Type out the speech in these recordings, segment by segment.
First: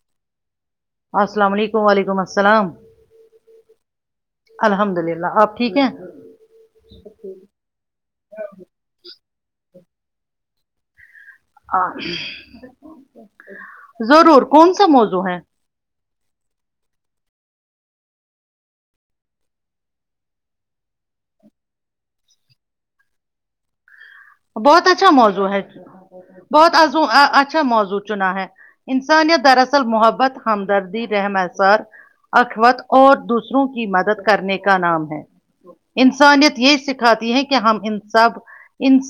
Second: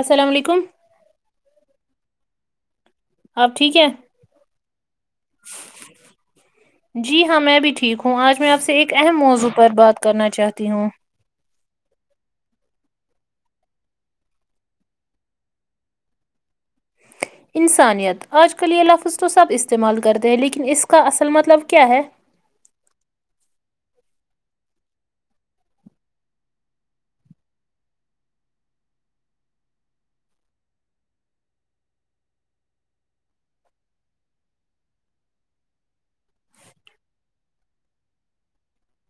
السلام علیکم السلام علیکم وعلیکم السلام آپ ٹھیک ہے الحمد للہ آپ ٹھیک ہیں جی ہاں میں بھی ٹھیک ہوں آج میں آپ سے ایک اہم موضوع پر بات [inaudible] کرنا چاہتی ہوں [inaudible] ضرور کون سا موزو ہے انسانیت آج کل یہ لفظ تو سب استعمال کرتے ہیں لیکن اس کا اصل مطلب کیا ہے [inaudible] بہت اچھا موضوع ہے بہتو اچھا موضوع چنا ہے انسانیت دراصل محبت ہمدردی رحمسار اخوت اور دوسروں کی مدد کرنے کا نام ہے انسانیت یہ سکھاتی ہے کہ ہم ان سب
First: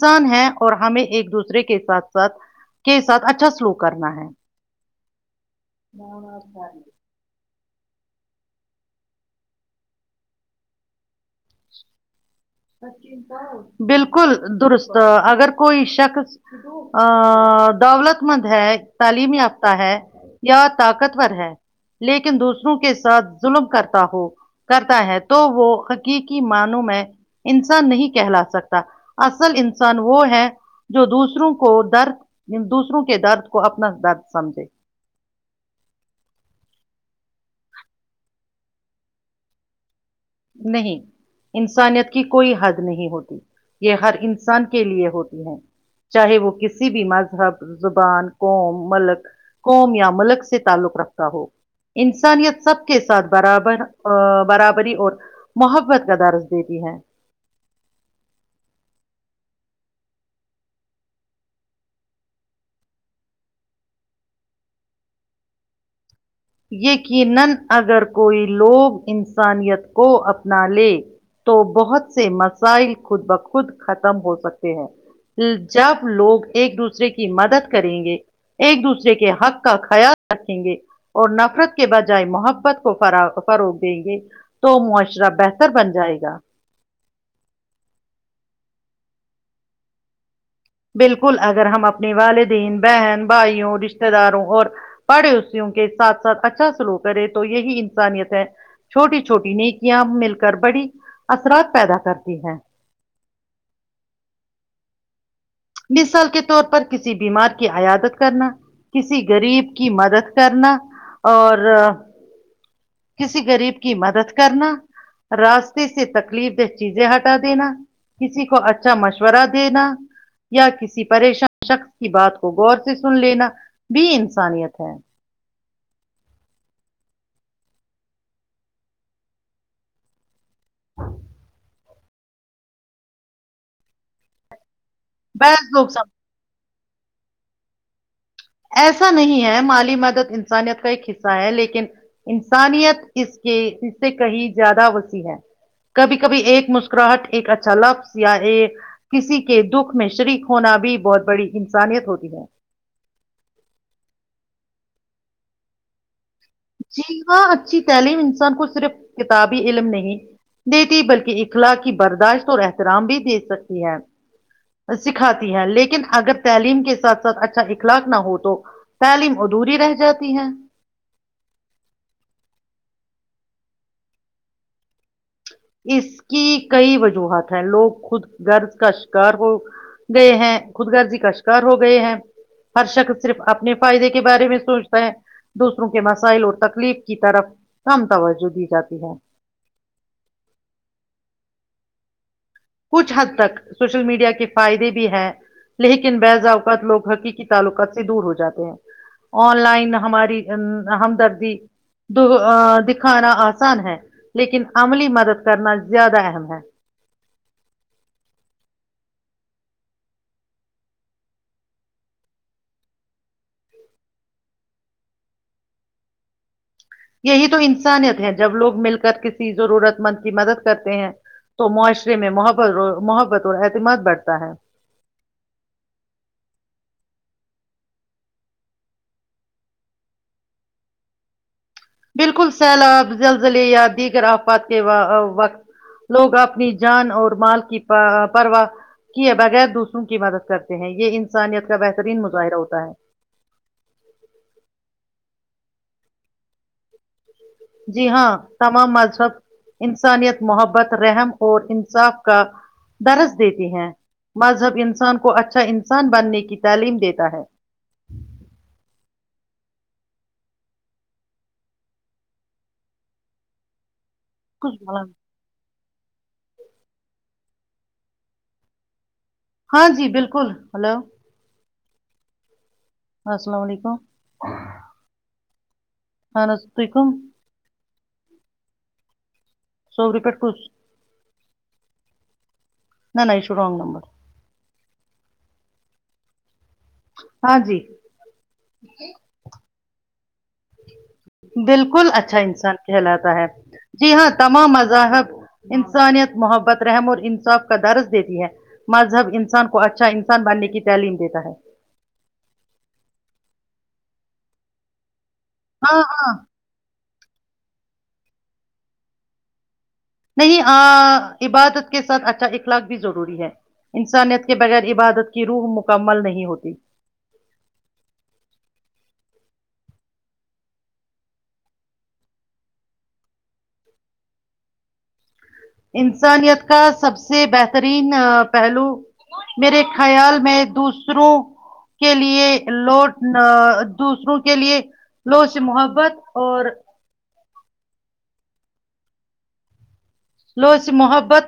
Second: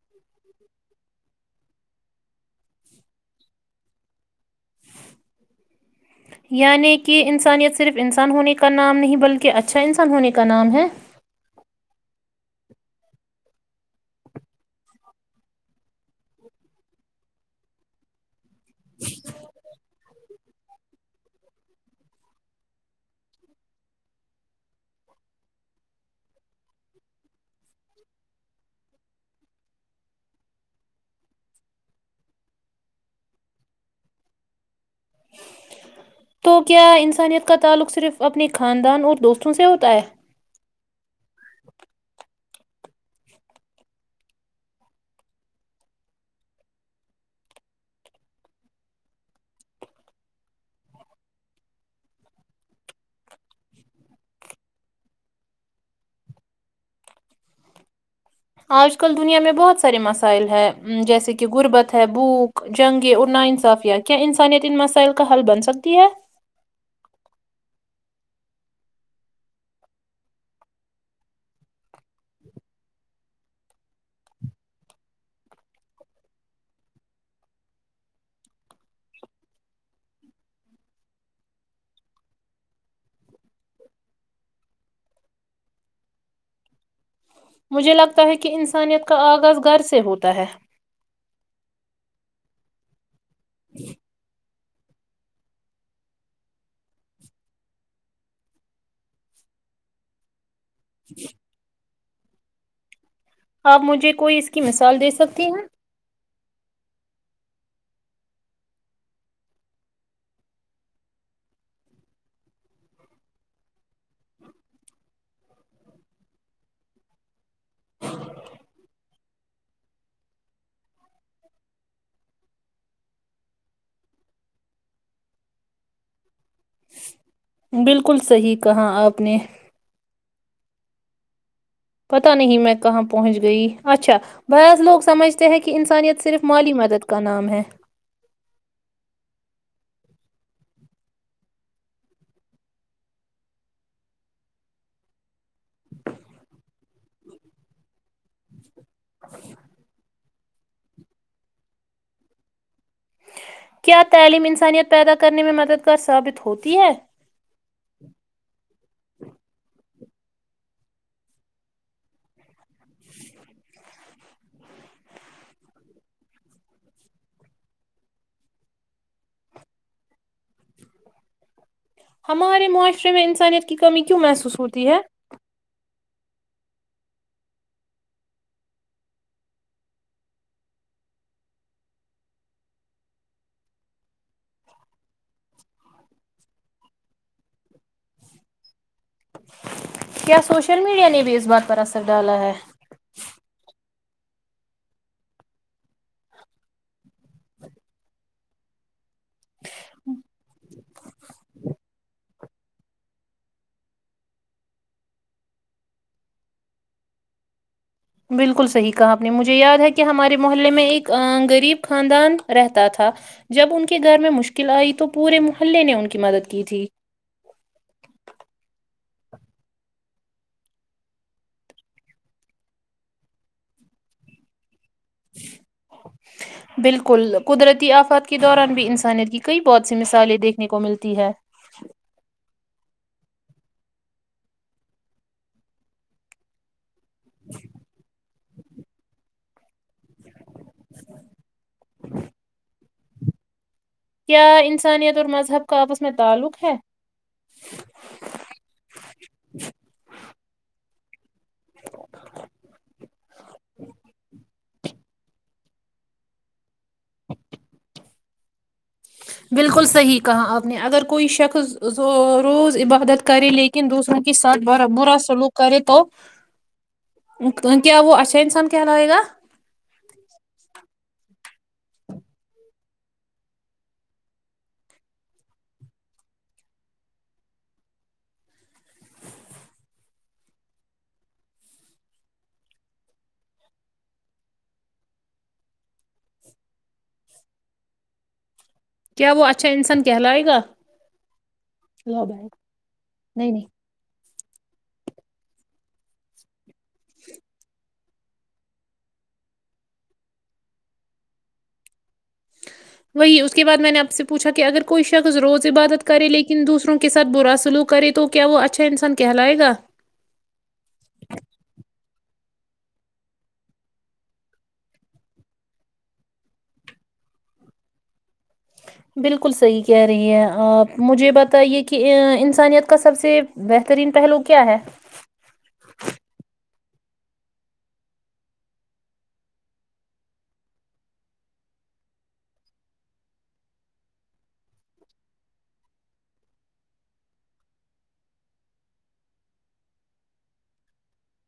ان ہے اور ہمیں ایک دوسرے کے ساتھ ساتھ کے ساتھ اچھا سلو کرنا ہے [inaudible] یعنی کہ انسانیت سے صرف انسان ہونے کا نام نہیں بلکہ اچھا انسان ہونے کا نام ہے [inaudible] بالکل درست اگر کوئی شخص دولت مند [inaudible] ہے تعلیم یافتہ ہے یا طاقتور ہے لیکن دوسروں کے ساتھ [inaudible] ظلم کرتا ہو کرتا ہے تو وہ حقیقی معنوں میں [inaudible] انسان نہیں کہلا سکتا اصل انسان وہ ہے جو دوسروں کو درد دوسروں کے درد کو اپنا درد سمجھے تو کیا انسانیت کا تعلق صرف اپنے خاندان اور دوستوں سے ہوتا ہے نہیں انسانیت کی کوئی حد نہیں ہوتی یہ ہر انسان کے لیے ہوتی ہے چاہے وہ کسی بھی مذہب زبان قوم ملک قوم یا ملک سے تعلق رکھتا ہو انسانیت سب کے ساتھ برابر برابری اور محبت کا درس دیتی ہے آج کل دنیا میں بہت سارے مسائل ہیں جیسے کہ غربت ہے بھوک جنگیں اور ناانصافیہ کیا انسانیت ان مسائل کا حل بن سکتی ہے یقینا اگر کوئی لوگ انسانیت کو اپنا لیں تو بہت سے مسائل خود بخود ختم ہو سکتے ہیں جب لوگ ایک دوسرے کی مدد کریں گے ایک دوسرے کے حق کا خیال رکھیں گے اور نفرت کے بجائے محبت کو فروغ دیں گے تو معاشرہ بہتر بن جائے گا مجھے لگتا ہے کہ انسانیت کا آغاز گھر سے ہوتا ہے بالکل اگر ہم اپنی والدین بہن بھائیوں رشتے داروں اور [inaudible] پڑے اسسییوں کے ساتھ ساتھ اچھا سلو کرے تو یہی انسانیت ہے چھوٹی چھوٹی نیکیاں مل گڑبڑی اثرات پیدا کرتی [inaudible] ی ہے [inaudible] آپ مجھے کوئی اس کی مثال دے سکتے ہیں مثال کے طور پر کسی بیمار کی عیادت کرنا کسی غریب کی مدد کرنا اور کسی غریب کی مدد کرنا راستے سے تکلیف دہ چیزیں ہٹا دینا کسی کو اچھا مشورہ دینا یا کسی پریشان شخص کی بات کو غور سے سن لینا بھی انسانیت ہے بالکل صحیح کہا آپ نے پتا نہیں میں کہاں پہنچ گئی اچھا بض لوگ سمھتے ہیں بعض کہ لوگ سمجھ انسانیت صرف مالی مت [inaudible] ت کا نام ہے ایسا نہیں ہے مالی مدد انسانیت کا ایک حصہ ہے لیکن انسانیت اس کے اس سے کہیں زیادہ وسیع ہے کبھی کبھی ایک مسکراہٹ ایک اچھا لفظ یا ایک کسی کے دکھ میں شریک ہونا بھی بہت بڑی انسانیت ہوتی ہے [unintelligible] کیا تعلیم انسانیت پیدا کرنے میں مددگار ثابت [inaudible] ہے جی ہاں اچھی تعلیم انسان کو صرف کتابی علم نہیں دیتی بلکہ اخلاق کی برداشت اور احترام بھی دے سکتی ہے سکھاتی ہے لیکن اگر تعلیم کے ساتھ ساتھ اچھا اخلاق نہ ہو تو تعلیم ادھوری رہ جاتی ہے ہمارے معاشرے میں انسانیت کی کمی کیوں محسوس ہوتی ہے اس کی کئی وجوہات ہیں لوگ خود غرض کا شکار ہو گئے ہیں خود رضی کا شکار ہو گئے ہیں ہر شخص صرف اپنے فائدے کے بارے میں سوچتا ہے دوسروں کے مسائل اور تکلیف کی طرف کم توجہ دی جاتی ہے [unintelligible] کیا سوشل میڈیا نے بھی اس بات پر اثر ڈالا ہے کچھ حد تک سوشل میڈیا کے فائدے بھی ہیں لیکن بعض اوقات لوگ حقیقی تعلقات سے دور ہو جاتے ہیں آن لائن ہماری ہمدردی دو ا دکھانا آسان ہے لیکن عملی مدد کرنا زیادہ اہم ہے بالکل صحیح کہا آپ نے مجھے یاد ہے کہ ہمارے محلے میں ایک غریب خاندان رہتا تھا جب ان کے گھر میں مشکل آئی تو پورے محلے نے ان کی مدد کی تھی یہی تو انسانیت ہے جب لوگ مل کر کسی ضرورت مند کی مدد کرتے ہیں تو معاشرے میں محت محبت اور اعتماد بڑھتا ہے بالکل قدرتی آفات کے دوران بھی انسانیت کی کئی بہت سی مثالیں دیکھنے کو ملتی ہے بالکل سیلاب زلزلے یا دیگر آفات کے وقت لوگ اپنی جان اور مال کی پرواہ کیے بغیر دوسروں کی مدد کرتے ہیں یہ انسانیت کا بہترین مظاہرہ ہوتا ہے کیا انسانیت اور مذہب کا آپس میں تعلق ہے جی ہاں تمام مذہب انسانیت محبت رحم اور انصاف کا درس دیتی ہیں مذہب انسان کو اچھا انسان بننے کی تعلیم دیتا ہے بالکل صحیح کہا آپ نے اگر کوئی شخص ز روز عبادت کرے لیکن دوسروں کے ساتھ کچھ برا بولا نہیں برا سلوک کرے تو کیا وہ اچھا انسان کہلائے گا ہاں جی بالکل ہلو السلام علیکم ہاں انس ٹھیک ہو سوری پی کوش نہ نہ یہ سو رنگ نمبر ہاں جی کیا وہ اچھا انسان کہلائے گا بالکل لا بیگ اچھا انسان کہلاتا ہے نہیں نہیں جی ہاں تمام مذاہب انسانیت محبت رحم اور انصاف کا درد دیتی ہے مذہب انسان کو اچھا انسان بننے کی تعلیم دیتا ہے وہی اس کے بعد میں نے آپ سے پوچھا کہ اگر کوئی شخص روز ہاں عبادت کریں ہاں لیکن دوسروں کو کے ساتھ برا سلوک کرے تو کیا وہ اچھا انسان کہلائے گا نہیں نہیں ا عبادت کے ساتھ اچھا اخلاق بھی ضروری ہے انسانیت کے بغیر عبادت کی روح مکمل نہیں ہوتی بالکل صحیح کہہ رہی ہے آپ مجھے بتائیے کہ انسانیت کا سب سے بہترین پہلو کیا ہے انسانیت کا سب سے بہترین پہلو میرے خیال میں دوسروں کے لیے لوڈ نا دوسروں کے لیے لو سے محبت اور لو سے محبت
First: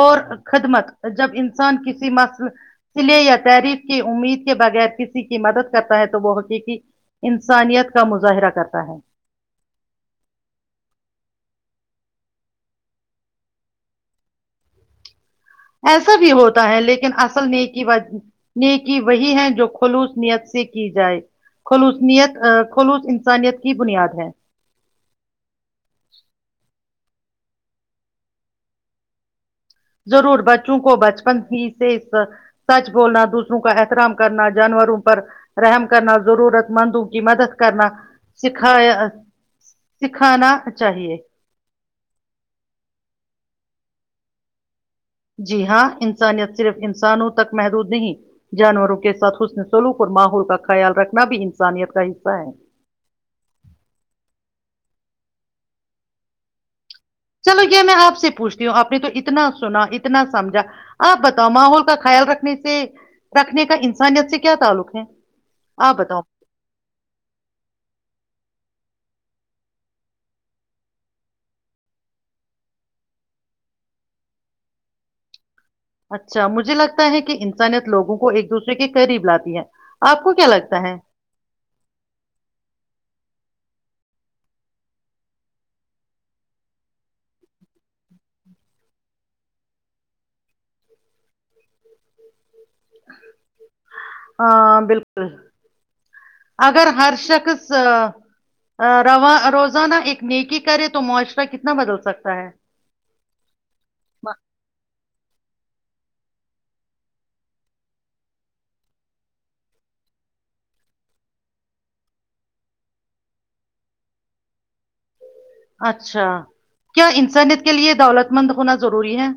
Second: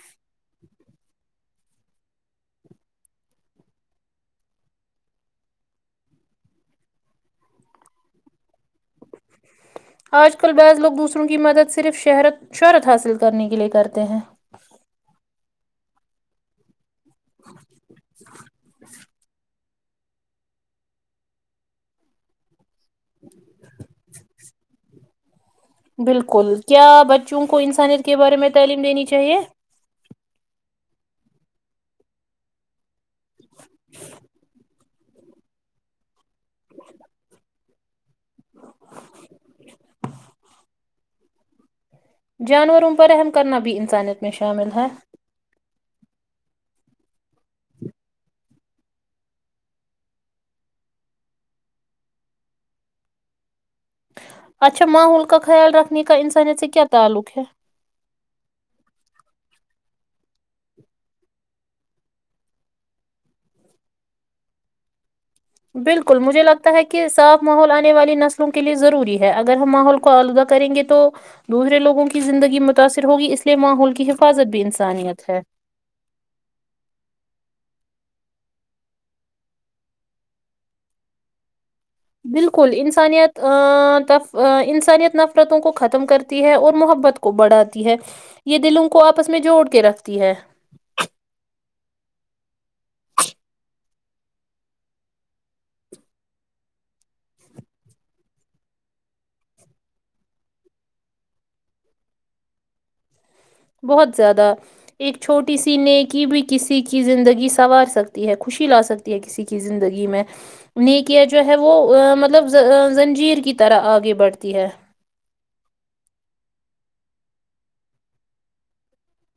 اور خدمت جب انسان کسی مقصد لیے یا تحریر کی امید کے بغیر کسی کی مدد کرتا ہے تو وہ حقیقی انسانیت کا مظاہرہ کرتا ہے آج کل بعض لوگ دوسروں کی مدد صرف شہرت شہرت حاصل کرنے کے لیئے کرتے ہیں ایسا بھی ہوتا ہے لیکن اصل نیکی وہی نیکی وہی ہے جو خلوصنیت سے کی جائے خلوصنیت ا خلوص انسانیت کی بنیاد ہے بالکل کیا بچوں کو انسانیت کے بارے میں تعلیم دینی چاہیے ضرور بچوں کو بچپن ہی سے اس سچ بولنا دوسروں کا احترام کرنا جانوروں رحم کرنا ضرورت مندوں کی مدد کرنا سکھانا چاہیے جانوروں پرراہم کرنا بھی انسانیت میں شامل ہے جی ہاں انسانیت صرف انسانوں تک محدود نہیں جانوروں کے ساتھ حسن سلوک اور ماحول کا خیال رکھنا بھی انسانیت کا حصہ ہے اچھا ماحول کا خیال رکھنے کا انسانیت سے کیا تعلق ہے چلو یہ میں آپ سے پوچھتی ہوں آپ نے تو اتنا سنا اتنا نہ سمجھا آپ بتاؤ ماحول کا خیال رکھنے سے رکھنے کا انسانیت سے کیا تعلق ہے آپ بالکل بتاؤ مجھے لگتا ہے کہ صاف ماحول آنے والی نسلوں کے لیے ضروری ہے اگر ہم ماحول کو آلودہ کریں گے تو دوسرے لوگوں کی زندگی متاثر ہوگی اس لیے ماحول کی حفاظت بھی انسانیت ہے اچھا مجھے لگتا ہے کہ انسانیت لوگوں کو ایک دوسرے کے قریب لاتی ہے آپ کو کیا لگتا ہے بالکل انسانیت انسانیت نفرتوں کو ختم کرتی ہے اور محبت کو بڑھاتی ہے یہ دلوں کو آپس میں جوڑ کے رکھتی ہے ہ بالکل اگر ہر شخصو روزانہ ایک نیکی کرے تو معاشرہ کتنا بدل سکتا ہے بہت زیادہ ایک چھوٹی سی نیکی بھی کسی کی زندگی سنوار سکتی ہے خوشی لا سکتی ہے کسی کی زندگی میں نیکیاں جو ہے وہ مطلب زنجیر کی طرح آگے بڑھتی ہے اچھا کیا انسانیت کے لے دولت مند ہونا ضروری ہے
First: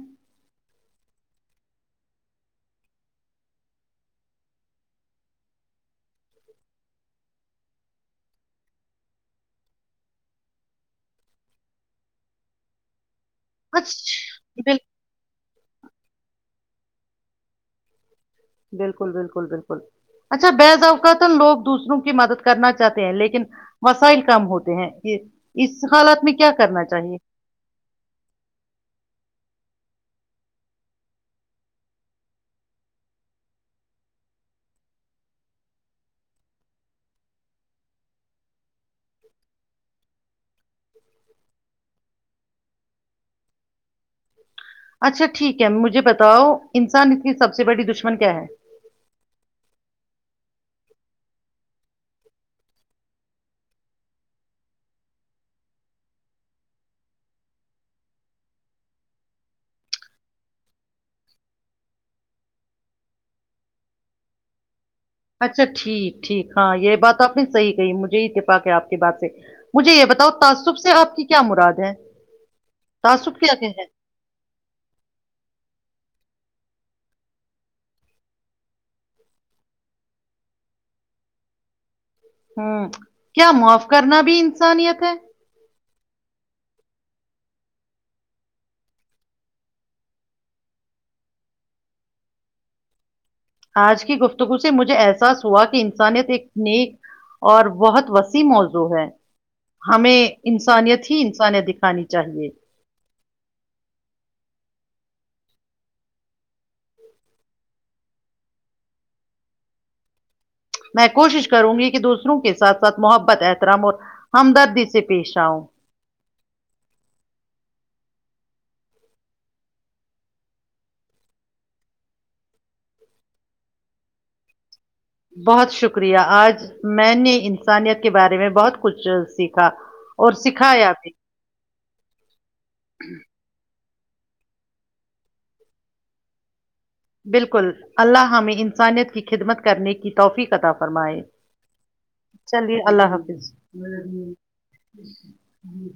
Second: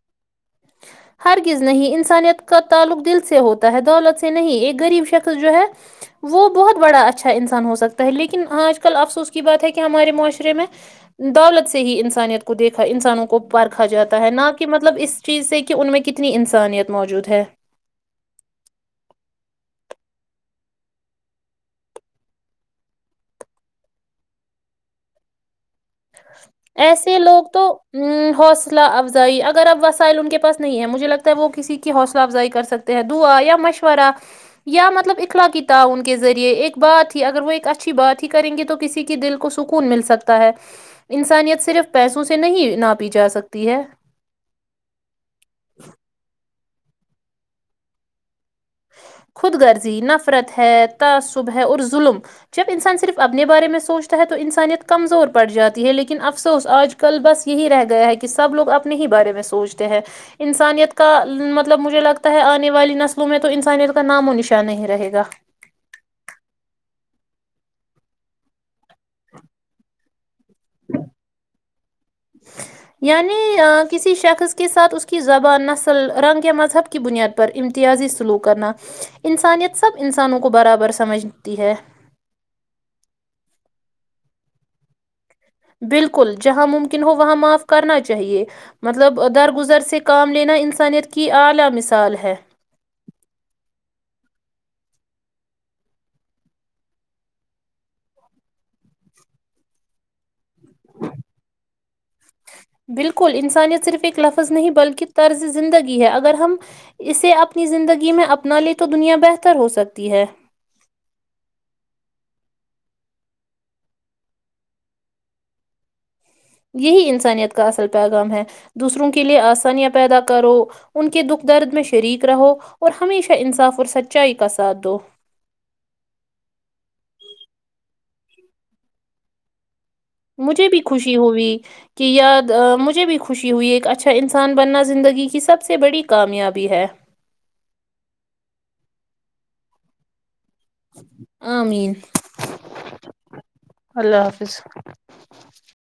ہرگز نہیں انسانیت کا تعلق دل سے ہوتا ہے دولت سے نہیں ایک غریب شخص جو ہے وہ بہت بڑا اچھا انسان ہو سکتا ہے لیکن آج کل افسوس کی بات ہے کہ ہمارے معاشرے میں دولت سے ہی انسانیت کو دیکھا انسانوں کو کو پرارکھا جاتا ہے نہ اچھا کہ بال مطلب اس چیز سے ان میں کتنی انسانیت موجود ہے بالکل بالکل اچھا بضافہ تو لوگ دوسروں کی مدد کرنا چاہتے ہیں لیکن مسائل کم ہوتے ہیں یہ اس حالت میں کیا کرنا چاہیے ایسے لوگ تو حوصلہ افزائی اگر اب وسائل انک کے پاس نہیں ہے مجھے لگتا وہ کسی کی حوصلہ افزائی کر سکتے ہیں دعا یا مشورہ یا مطلب اخلاقیتاع ان کے ذریعے ایک بات ہی اگر وہ ایک اچھی بات ہی کریں گے تو کسیك دل کو سکون مل سکتا ہے انسانیت صرف پیسوں سے نہیں نہا پی جا سکتی ہے اچھا ٹھیک ہے مجھے بتاؤ انسان اس کی سب سے بڑی دشمن کیا ہے خود غرضی نفرت ہے تعصب ہے اور ظلم جب انسان صرف اپنے بارے میں سوچتا ہے تو انسانیت کمزور پڑ جاتی ہے لیکن افسوس آج کل بس یہی رہ گیا ہے کہ سب لوگ اپنے ہی بارے میں سوچتے ہیں انسانیت کا مطلب مجھے لگتا ہے آنے والی نسلوں میں تو تو انانانییل کا نام و نشانۂ ہے اچھا ٹھیک ٹھیک ہاں یہ بات آپنی صحیح کہی مجھے ہیتپا کے آپ کی بات سے مجھے یہ بتاؤ تعصب سے آپ کی کیا مراد ہے یعنی تعصب کیا کہ ہے کسی شخص کے ساتھ اس کی زبان نہ س ل رنگ یا مذہب کی بنیاد پر امتیازی سلوک کرنا انسانیت سب انسانوں کو برابر سمجھتی ہے ہوں کیا معاف کرنا بھی انسانیت ہے بالکل جہاں ممکن ہو وہاں معاف کرنا چاہیے مطلب درگزر سے کام لینا انسانیت کی اعلی مثال ہے آج کی گفتگو سے مجھے احساس ہوا کہ انسانیت ایک نیک اور بہت وسیع موضوع ہے ہمیں انسانیت ہی انسانیت دکھانی چاہیے بالکل انسانیت صرف ایک لفظ نہیں بلکہ طرز زندگی ہے اگر ہم اسے اپنی زندگی میں اپنا لیں تو دنیا بہتر ہو سکتی ہے میں کوشش کروں گی کہ دوسروں کے ساتھ ساتھ محبت احترام اور ہمدردی سے پیش آؤں یہی انسانیت کا اصل پیغام ہے دوسروں کے لیے آسانیاں پیدا کرو ان کے دکھ درد میں شریک رہو اور ہمیشہ انصاف اور سچائی کا ساتھ دو بہت شکریہ آج میں نے انسانیت کے بارے میں بہت کچھ سیکھا اور مجھے بھی سکھایا خوشی ہوئی کہ یا مجھے بھی خوشی ہوئی ایک اچھا اھ انسان بننا زندگی کی سب سے بڑی کامیابی ہے [unintelligible] بالکل اللہ ہمیں انسانیت کی خدمت کرنے کی توفیق قطا فرمائے آمین چلیے اللہ حافظ اللہ حافظ [unintelligible]